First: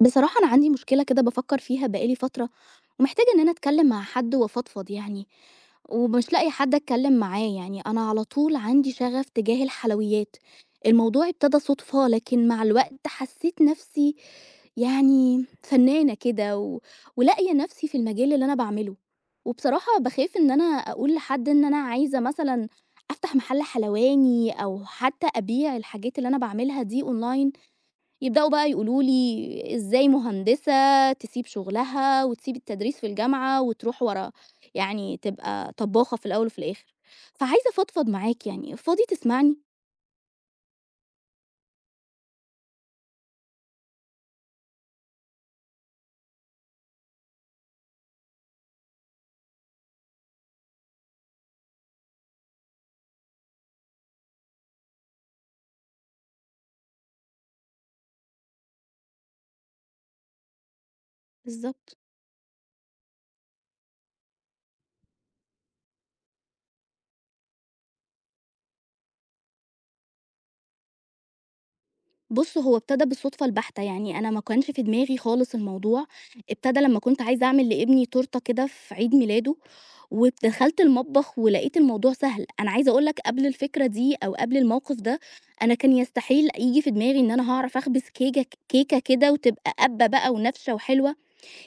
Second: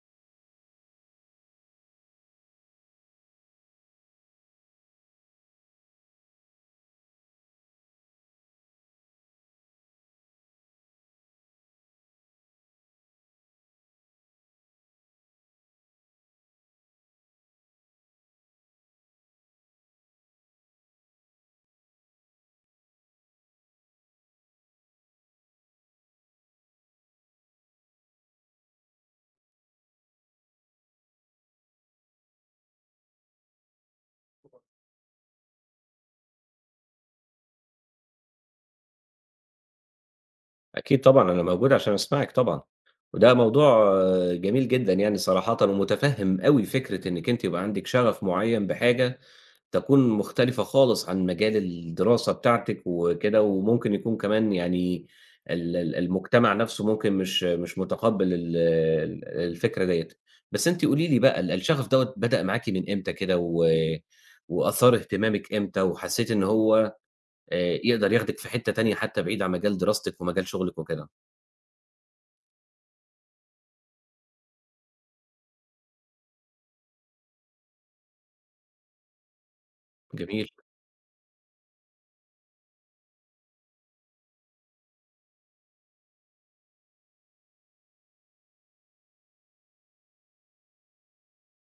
بصراحة أنا عندي مشكلة كده بافكّر فيها بقى لي فترة ومحتاجة إن أنا اتكلِّم مع حد وافضفض يعني، ومش لاقية حد أتكلِّم معاه، يعني أنا على طول عندي شَغَف تجاه الحلويات، الموضوع ابتدى صُدفة لكن مع الوقت حسّيت نَفْسي يعني فنّانة كده و ولاقية نَفْسي في المجال اللي أنا باعمله، وبصراحة باخاف إن أنا أقول لحد إن أنا عايزة مثلًا أفتح مَحَل حلواني أو حتّى أبيع الحاجات اللي أنا باعملها دي online، يبدؤوا بقى يقولوا لي: "إزاي مهندسة تسيب شُغلها وتسيب التدريس في الجامعة وتروح ورا يعني تبقى طبّاخة في الأول وفي الآخر." فعايزة أفضفض معاك يعني، فاضي تسمعني؟ أكيد طبعًا، أنا موجود عشان أسمعِك طبعًا، وده موضوع جميل جدًا يعني صراحةً ومُتفهِّم أوي فكرة إنِّك أنتِ يبقى عندِك شَغَف معيّن بحاجة تكون مختلفة خالص عن مجال الدراسة بتاعتِك وكده وممكن يكون كمان يعني ال ال المجتمع نَفْسه ممكن مش مش مُتقبِّل ال ال الفكرة دِيّة، بس أنتِ قولي لي بقى ال الشغف بالضبط. دوّة بدأ معاكِ من إمتى كده و وأثار اهتمامِك إمتى وحسّيتِ إن هو آآ يقدر ياخدِك في حتّة تانية حتى بعيد عن مجال دراستِك ومجال شُغلِك وكده؟ بُصّ، هو ابتدى بالصدفة البحتة، يعني أنا ما كانش في دماغي خالص الموضوع. ابتدى لمّا كنت عايزة أعمل لابني تورتة كده في عيد ميلاده، جميل. ودخلت المطبخ ولقيت الموضوع سهل. أنا عايزة أقول لك قبل الفكرة دي أو قبل الموقف ده، أنا كان يستحيل ييجي في دماغي إن أنا هاعرف أخبز كيكة كيكة كده وتبقى قابّة بقى ونافشة وحلوة.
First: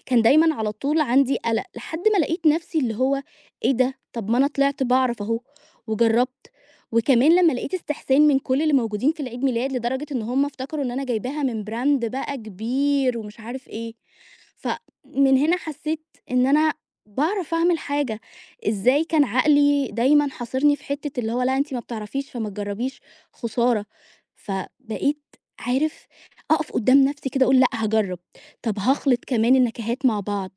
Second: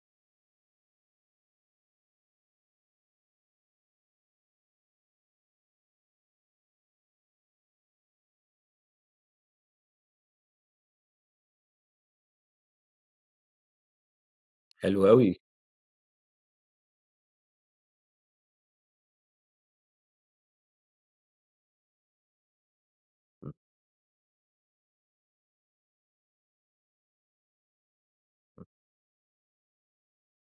كان دايمًا على طول عندي قلق، لحد ما لقيت نفْسي اللي هو إيه ده؟ طب ما أنا طلعت باعرف أهو، وجربت. وكمان لما لقيت استحسان من كل اللي موجودين في العيد ميلاد لدرجة إن هم افتكروا إن أنا جايباها من brand بقى كبير، ومش عارف إيه. ف حلو من أوي. هنا حسيت إن أنا باعرف أعمل حاجة. إزاي كان عقلي دايمًا حاصرني في حتّة اللي هو لا أنتِ ما بتعرفيش فمتجربيش خسارة. فبقيت عارف، أقف قدام نفْسي كده أقول: "لأ، هاجرب، طَب هاخلط كمان النكهات مع بعض".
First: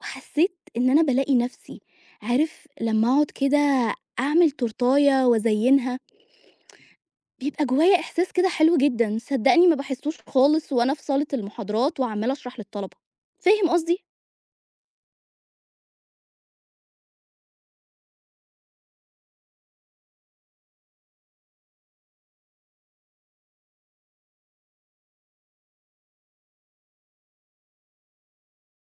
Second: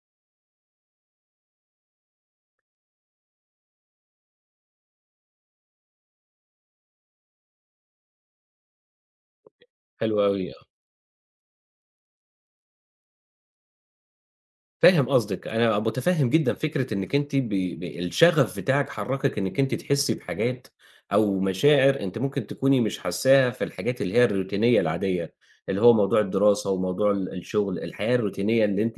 وحسيت إن أنا بالاقي نفْسي. عارف لما أقعد كده أعمل تورتاية وأزينها بيبقى جوايا إحساس كده حلو جدًا، صدقني ما حلو باحسهوش أوي، آه. خالص وأنا في صالة المحاضرات، وعمّالة أشرح للطلبة. فاهم قصدي؟ فاهم قصدِك. أنا مُتفهِّم جدًا فكرة أنِّك أنتِ ب ب الشَغَف بتاعِك حرّكِك إنِّك أنتِ تحسّي بحاجات أو مشاعر أنتِ ممكن تكوني مش حاسّاها في الحاجات اللي هي الروتينية العادية، اللي هو موضوع الدراسة وموضوع ال الشُغل، الحياة الروتينية اللي أنتِ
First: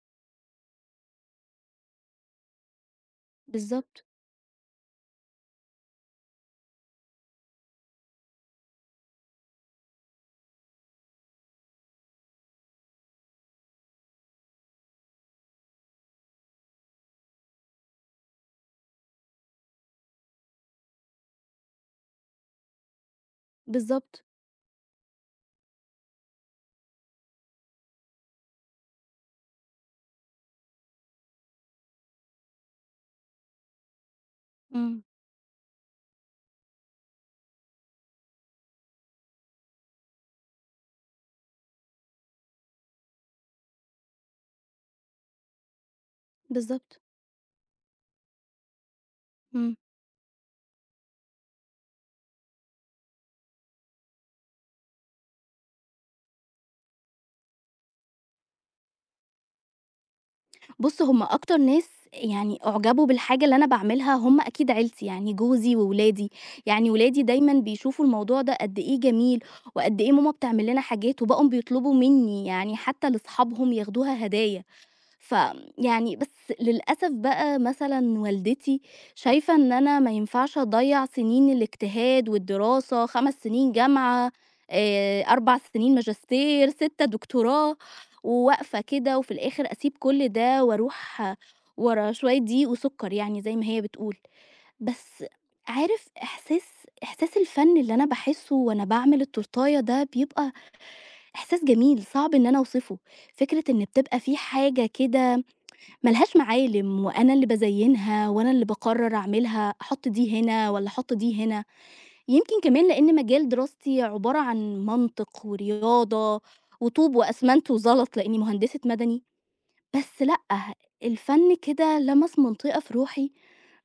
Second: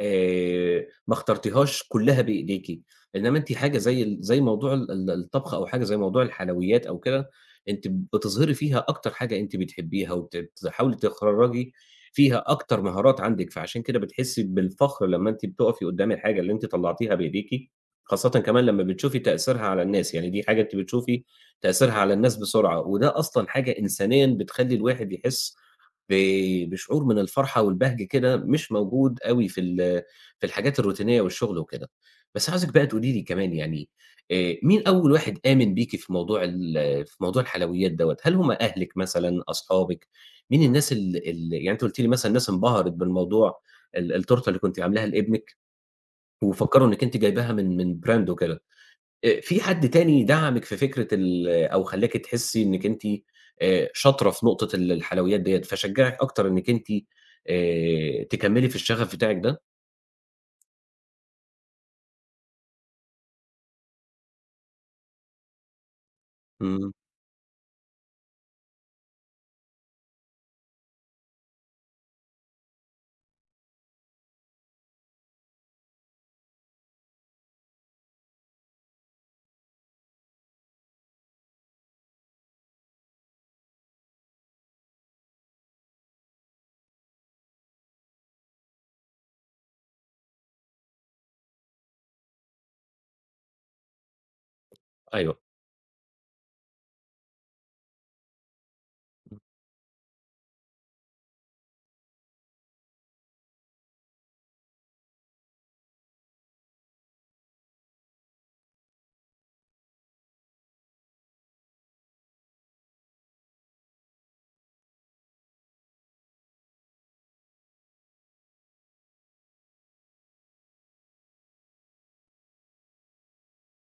آآ ما اخترتيهاش كُلّها بإيديكِ، إنّما أنتِ حاجة زي بالضبط. ال زي موضوع ال الطبخ أو حاجة زي موضوع الحلويات أو كده، أنتِ بتظهري فيها أكتر حاجة أنتِ بتحبّيها وت بتحاولي تخرّجي فيها أكتر مهارات عندِك، فعشان كده بتحسّي بالفخر لمّا أنتِ بتُقفي قُدّام الحاجة اللي أنتِ طلّعتيها بإيديكِ، خاصةً كمان لمّا بتشوفي تأثيرها على الناس. يعني دي حاجة أنتِ بتشوفي تأثيرها على الناس بسرعة وده أصلًا حاجة بالضبط. إنسانيًا بتخلّي الواحد يحس ب بشعور من الفرحة والبهجة كده مش موجود أوي في ال في الحاجات الروتينية والشُغل وكده. بس عاوزِك بقى تقولي لي كمان يعني، آآ مين إمم. أول واحد آمن بيكِ في موضوع ال في موضوع الحلويات دوّة؟ هل هم أهلِك مثلًا، أصحابِك؟ مين الناس ال ال يعني أنتِ قُلتِ لي مثلًا الناس انبهرِت بالموضوع ال التورتة اللي كنتِ عاملاها لابنِك وفكّروا بالضبط. إنّك أنتِ جايباها من من brand وكده، آآ فيه إمم. حد تاني دَعَمِك في فكرة ال أو خلّاكِ تحسّي إنِّك أنتِ آآ شاطرة في نقطة ال الحلويات ديّة، فشجّعِك أكتر إنِّك أنتِ آآ تكمِّلي في الشَغَف بتاعِك ده؟ بُص، هم أكتر ناس يعني أعجبوا بالحاجة اللي أنا باعملها هم أكيد عيلتي، يعني جوزي وولادي. يعني إمم. ولادي دايمًا بيشوفوا الموضوع ده قد إيه جميل وقد إيه ماما بتعمل لنا حاجات، وبقوا بيطلبوا منّي يعني حتّى لأصحابهم ياخدوها هدايا. ف يعني بس للأسف بقى مثلًا والدتي شايفة إن أنا ما ينفعش أضيّع سِنين الاجتهاد والدراسة، 5 سِنين جامعة، آآ 4 سِنين ماجستير، 6 دكتوراه، وواقفة كده وفي الآخِر أسيب كل ده وأروح ورا شوية دقيق وسُكّر يعني زي ما هي بتقول. بس أيوه. عارف إحساس إحساس الفَن اللي أنا باحسّه وأنا باعمل التورتاية ده بيبقى إحساس جميل، صعب إن أنا أوصفه. فكرة إن بتبقى في حاجة كده ما لهاش معالِم وأنا اللي بازيّنها وأنا اللي باقرّر أعملها، أحُط دي هنا والّا أحُط دي هنا. يمكن كمان لإن مجال دراستي عبارة عن منطق ورياضة وطوب وأسمنت وزلط لإنّي مهندسة مَدني، بس لأ، الفَن كده لَمَس منطقة في روحي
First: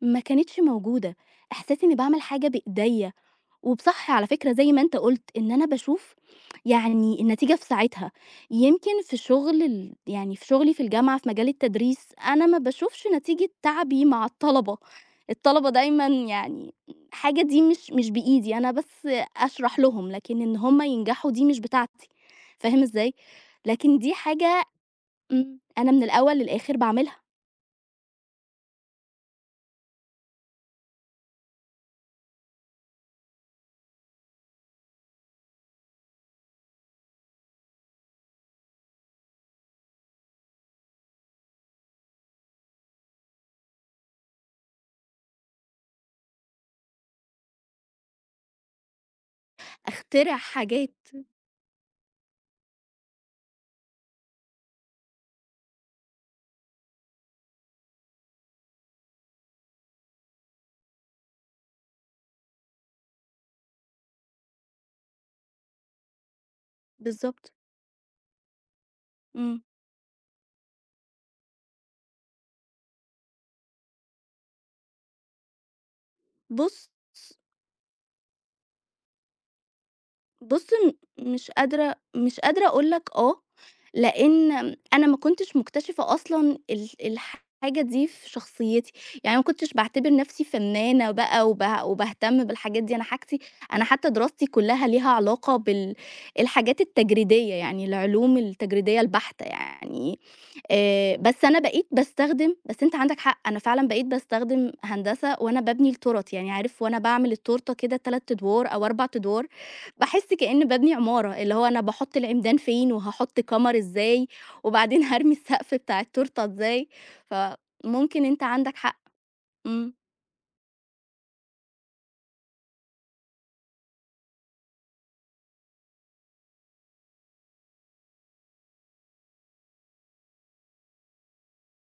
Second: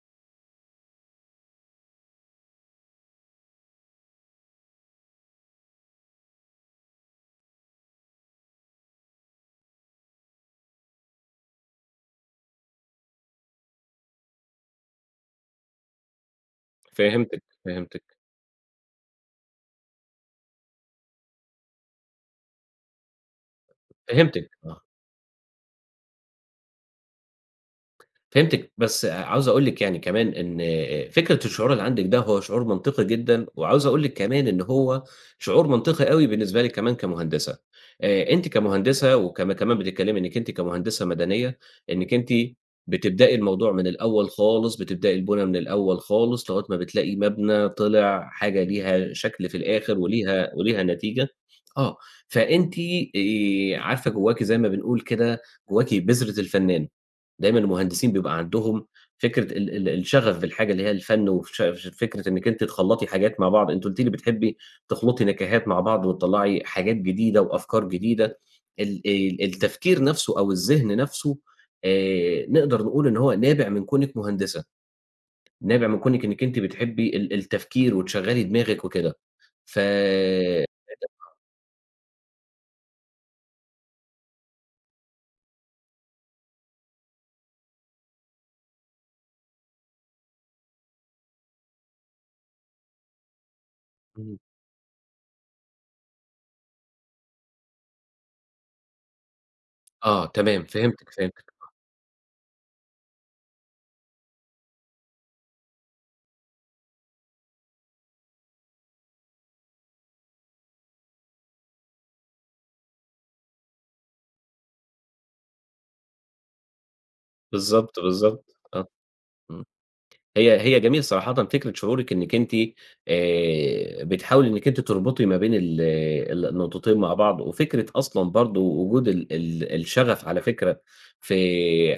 ما كانتش موجودة. إحساسي إنّي باعمل حاجة بإيديا وب صح على فكرة زي ما أنت قُلت، إن أنا باشوف يعني النتيجة في ساعتها. يمكن في شُغل ال يعني في شُغلي في الجامعة في مجال التدريس، أنا ما باشوفش نتيجة تعبي مع الطلبة. الطلبة دايمًا يعني حاجة فهمتِك، دي مش مش فهمتِك. بإيدي، أنا بس أشرح لهم، لكن إن هم ينجحوا دي مش بتاعتي، فاهم إزاي؟ لكن دي فهمتِك، حاجة آه. امم أنا من الأول للآخِر باعملها. فهمتِك بس عاوز أقول لِك يعني كمان إن آآ فكرة الشعور اللي عندِك ده هو شعور منطقي جدًا، وعاوز أقول لِك كمان إن هو شعور منطقي أوي بالنسبة لِك كمان كمهندسة. آآ أنتِ كمهندسة وكم كمان بتتكلمي إنِّك أنتِ كمهندسة مدنية، إنِّك أنتِ بتبدئي الموضوع من الأول خالص، بتبدئي البُنا من الأول خالص لغاية ما بتلاقي مَبْنَى طلّع حاجة ليها شكل في الآخر أخترع وليها، وليها حاجات. نتيجة آه. فأنتِ آآ عارفة جوّاكِ زي ما بنقول كده، جوّاكِ بذرة الفنان، دايمًا المهندسين بيبقى عندهم فكرة ال ال الشغف بالحاجة اللي هي الفن، وفش فكرة إنِّك أنتِ تخلّطي حاجات مع بعض، أنتِ قُلتِ لي بتحبي تخلطي نكهات مع بعض، وتطلّعي حاجات جديدة، بالضبط. وأفكار جديدة، ال ال إمم. التفكير نَفْسه أو الذِهن نَفْسه آآ نقدر نقول إن هو نابع من كونِك مهندسة، نابع من كونِك إنِّك أنتِ بُص بتحبي ال ص التفكير وتشغّلي دماغِك وكده. ف بُص م [unintelligible] مش قادرة مش قادرة أقول لك آه، لإن م أنا ما كنتش مكتشفة أصلًا ال الحاجة دي في شخصيتي يعني ما كنتش باعتبر نَفْسي فنانة بقى، وبع وباهتم بالحاجات دي. أنا حاجتي أنا حتى امم. دراستي كلّها ليها علاقة بال الحاجات التجريدية، يعني العلوم التجريدية البحتة يعني آه، تمام فهمتِك، آآ. بس فهمتِك أنا آه. بقيت باستخدم بس أنت عندك حق، أنا فعلًا بقيت باستخدم هندسة وأنا بابني التورت. يعني عارف وأنا باعمل التورتة كده 3 أدوار أو 4 أدوار، باحس كإنّي بابني عمارة، اللي هو أنا باحط العمدان فين، وهاحط كَمَر إزاي، وبعدين هارمي السقف بتاع التورتة إزاي، بالضبط، فممكن أنت بالضبط عندك آه حق. إمم إمم. هي هي جميل صراحةً فكرة شعورِك إنِّك أنتِ آآ بتحاولي إنِّك أنتِ تربطي ما بين ال ال النقطتين مع بعض، وفكرة أصلًا برضه وجود ال ال الشغف، على فكرة، ف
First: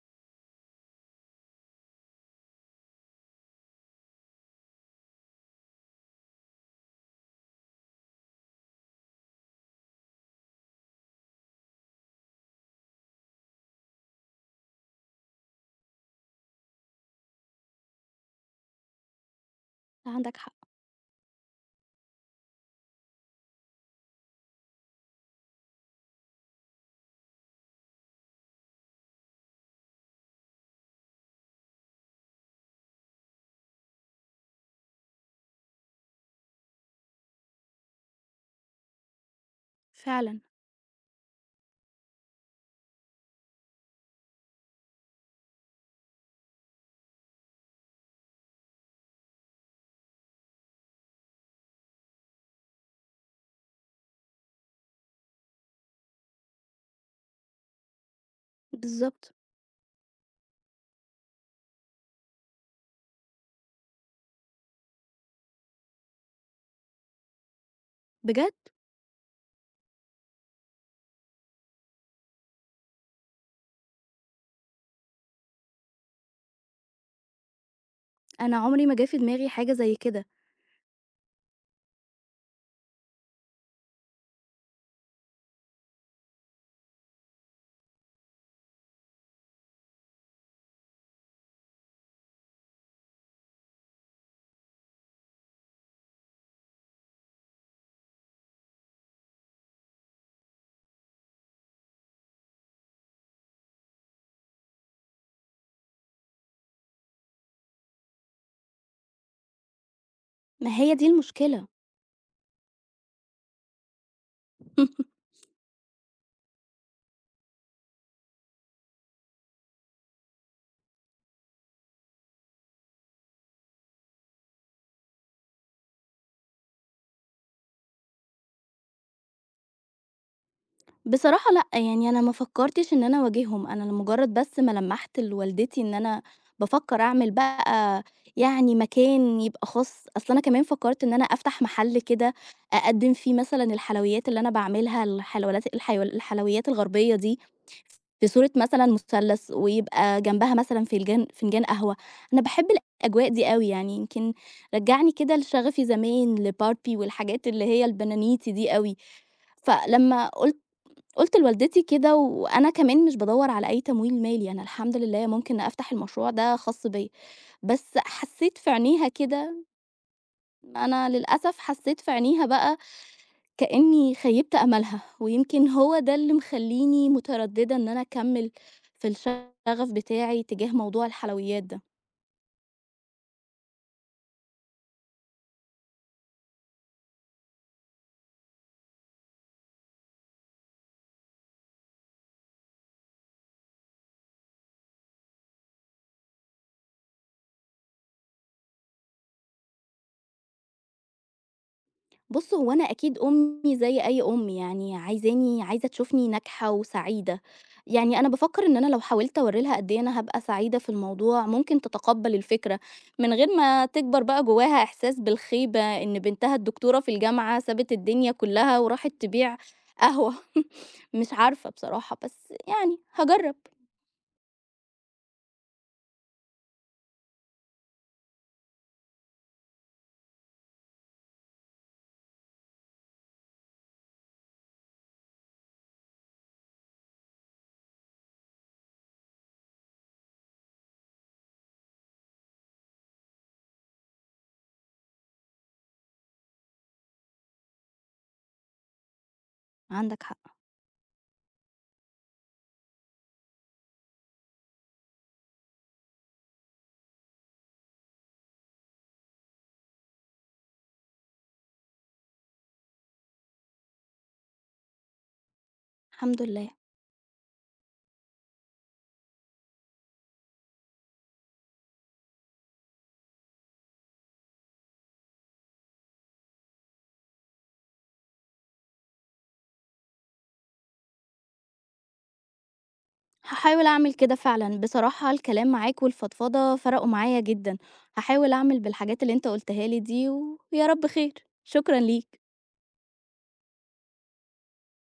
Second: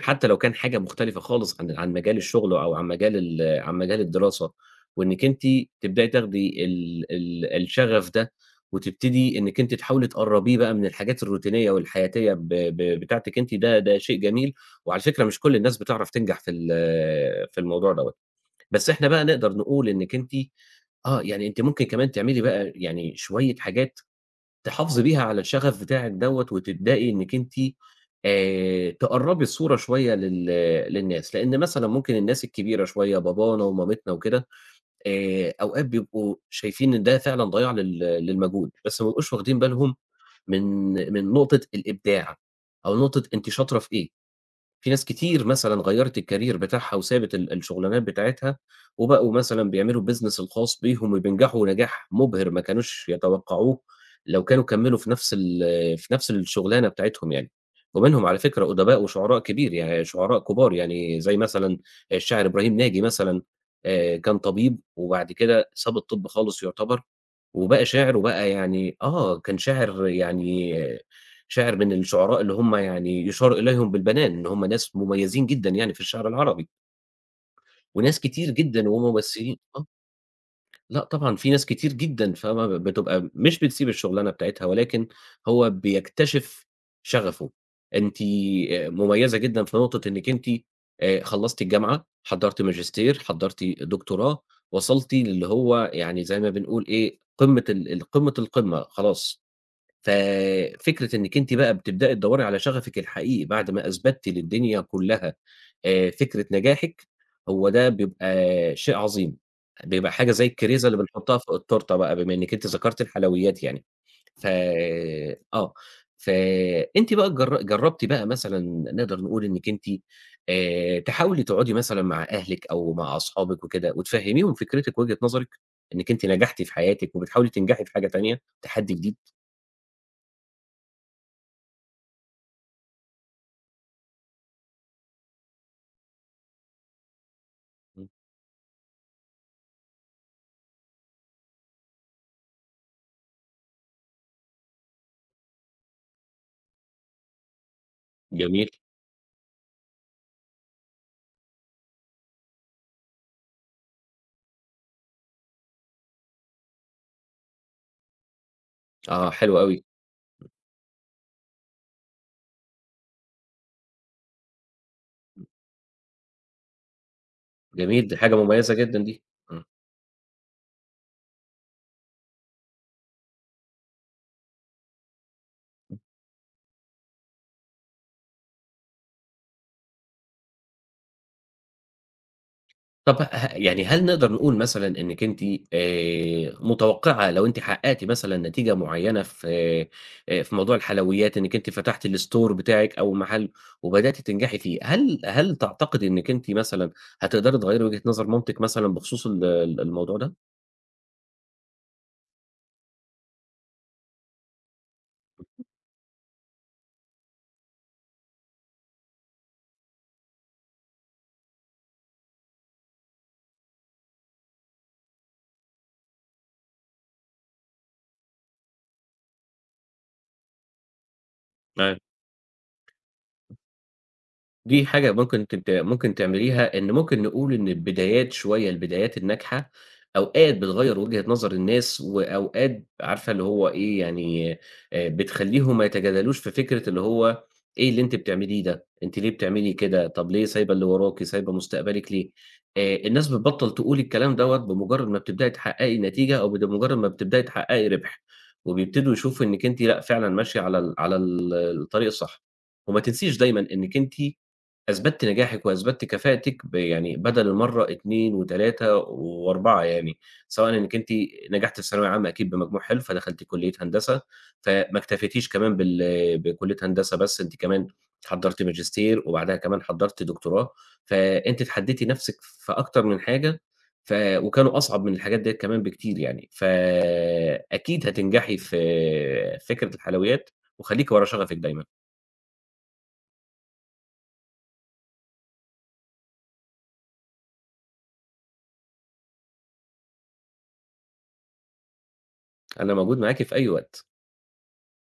حتى لو كان حاجة مختلفة خالص عن عن مجال الشُغل، أو عن مجال ال عن مجال الدراسة، وإنِّك أنتِ تبدئي تاخدي ال ال الشغف ده، وتبتدي إنِّك أنتِ تحاولي تقربيه بقى من الحاجات الروتينية والحياتية ب ب بتاعتِك، أنتِ ده ده شيء جميل، وعلى فكرة مش كل الناس بتعرف تنجح في ال في الموضوع دَوّة. بس إحنا بقى نقدر نقول إنِّك أنتِ عندك حق. آه يعني أنتِ ممكن كمان تعملي بقى يعني شوية حاجات تحافظي بيها على الشغف بتاعِك دَوّة، وتبدأي إنِّك أنتِ آآ تقرّبي الصورة شوية لل للناس، لإن مثلًا ممكن الناس الكبيرة شوية، بابانا ومامتنا وكده، آآ أوقات بيبقوا شايفين إن ده فعلًا ضَياع لل للمجهود، بس ما بيبقوش واخدين بالهم فعلًا. من من نقطة الإبداع أو نقطة أنتِ شاطرة في إيه. في ناس كتير مثلًا غيّرت الcareer بتاعها، وسابت ال الشُغلانات بتاعتها، وبقوا مثلًا بيعملوا الbusiness الخاص بيهم، وبينجحوا نجاح مُبهر، ما كانوش يتوقعوه لو كانوا كمّلوا في نَفْس ال في نَفْس الشُغلانة بتاعتهم يعني. ومنهم على فكرة أُدباء بالضبط. وشُعراء كبير يعني شُعراء كُبار، يعني زي مثلًا الشاعر إبراهيم ناجي مثلًا، آآ كان طبيب، وبعد كده ساب الطِب خالص يعتبر، وبقى شاعر، وبقى بجد؟! يعني آه كان شاعر، يعني شاعر من الشُعراء اللي هُم يعني يُشار إليهم بالبنان، إن هُم ناس مُميزين جدًا يعني في الشعر العربي. وناس كتير أنا عُمري جدًا ما جِه في دماغي وممثلين حاجة آه. زي كده. لأ، طبعًا في ناس كتير جدًا فاهمة ب بتبقى م مش بتسيب الشُغلانة بتاعتها، ولكن هو بيكتشف شغفه. أنتِ آآ مُميّزة جدًا في نقطة إنِّك أنتِ آآ خلّصتِ الجامعة، حضّرتِ ماجستير، حضّرتِ دكتوراه، وصلتِ للّي هو يعني زي ما بنقول إيه قمّة ال ال قمّة، القمّة خلاص. ف فكرة إنِّك أنتِ بقى بتبدئي تدوّري على شغفِك الحقيقي بعد ما أثبتِّ للدنيا كلّها آآ فكرة نجاحِك، هو ده بيبقى شيء عظيم، بيبقى حاجة زي ما الكريزة هي اللي دي بنحطها في المشكلة. التورتة بقى، بما إنِّك أنتِ ذكرتِ الحلويات يعني، ف آه. فأنتِ بقى جر جرّبتِ بقى مثلًا نقدر نقول إنِّك أنتِ آآ تحاولي تقعُدي مثلًا مع أهلِك أو مع أصحابِك وكده، وتفهميهم فكرتِك ووجهة نظرِك، إنِّك أنتِ نجحتِ في حياتِك، وبتحاولي تنجحي في حاجة تانية، تحدّي جديد؟ بصراحة لأ، يعني أنا ما فكّرتش إن أنا أواجههم، أنا لمُجّرد بس ما لمَّحت لوالدتي إن أنا بافكّر أعمل بقى إمم. يعني مكان يبقى خاص، أصل أنا كمان فكّرت إن أنا أفتح مَحَل كده أقدِّم فيه مثلًا الحلويات اللي أنا باعملها، الحلويات الحيول الحلويات الغربية دي في صورة جميل. مثلًا مُثَلَّث ويبقى جنبها مثلًا فنجان- فنجان قهوة. أنا باحب الأجواء دي أوي، يعني يمكن رجّعني كده لشَغَفي زمان لBarbie والحاجات اللي هي البنانيتي دي أوي. آه، حلو أوي. فلما قُلت قُلت لوالدتي كده وأنا كمان مش بادوّر على أي تمويل مالي، أنا الحمد لله ممكن أفتح المشروع ده خاص بيّا. بس جميل، دي حاجة حسّيت في مميزة جدًا عينيها دي. آه. كده أنا للأسف حسّيت في عينيها بقى كإنّي خيِّبت آمالها، ويمكن هو ده اللي مخلّيني مُتردِّدة إن أنا أكمِّل في الشَغَف بتاعي تجاه موضوع الحلويات ده. طَب ه يعني هل نقدر نقول مثلًا إنّكِ أنتِ آآ متوقِّعة لو أنتِ حقّقتِ مثلًا نتيجة معيّنة في آآ في موضوع الحلويات إنّكِ أنتِ فتحتِ الstore بتاعِك أو مَحَل وبدأتِ تنجحي فيه، هل هل تعتقدي إنّكِ أنتِ مثلًا هتقدري تغيّري وجهة نظر مامتِك مثلًا بخصوص ال الموضوع ده؟ بُص، هو أنا أكيد أمّي زي أي أم يعني عايزاني عايزة تشوفني ناجحة وسعيدة. يعني أنا بافكّر إن أنا لو حاولت أورّي لها قد إيه أنا هابقى سعيدة في الموضوع، ممكن تتقبَّل الفكرة من غير ما تكبر بقى جوّاها إحساس بالخيبة إن بنتها الدكتورة في الجامعة سابت الدنيا كُلّها وراحت تبيع قهوة. مش عارفة بصراحة، بس يعني هاجرّب. [unintelligible] دي حاجة ممكن أنتِ ت ممكن تعمليها، إن ممكن نقول إن البدايات شوية البدايات الناجحة، أوقات بتغيّر وجهة نظر الناس وأوقات عارفة اللي هو إيه، يعني آآ بتخلّيهم ما يتجادلوش في فكرة اللي هو إيه اللي أنتِ بتعمليه ده؟ أنتِ ليه بتعملي كده؟ طَب ليه سايبة اللي وراكِ، سايبة مستقبلِك ليه؟ آآ الناس بتبطّل تقول الكلام دوّة بمُجرّد ما بتبدئي تحقّقي نتيجة أو بد مُجرّد ما بتبدئي تحقّقي رِبْح. وبيبتدوا يشوفوا إنِّك أنتِ لأ عندك فعلًا حق. ماشية على ال على ال الطريق الصح. وما تنسيش دايمًا إنِّك أنتِ أثبتِّ نجاحِك وأثبتِّ كفاءتِك ب يعني بَدَل المرّة 2 و3 و4 يعني، سواءً إنِّك أنتِ نجحتِ في الثانوية العامة أكيد بمجموع حلو فدخلتِ كُلّية هندسة، فما اكتفيتيش كمان بال الحمد لله. بكُلّية هندسة بس، أنتِ كمان حضّرتِ ماجستير، وبعدها كمان حضّرتِ دكتوراه، فأنتِ اتحدّيتِ نَفْسِك في أكتر من حاجة، ف وكانوا أصعب من الحاجات ديّة كمان بكتير يعني. ف أكيد هتنجحي في فكرة الحلويات وخلّيكِ ورا شَغَفِك دايمًا. هاحاول أعمل كده فعلًا. بصراحة الكلام معاك والفضفضة فرقوا معايا جدًا. هاحاول أعمل بالحاجات اللي أنت قُلتها لي دي ويا رب خير، شكرًا ليك. أنا موجود معاكِ في أي وقت.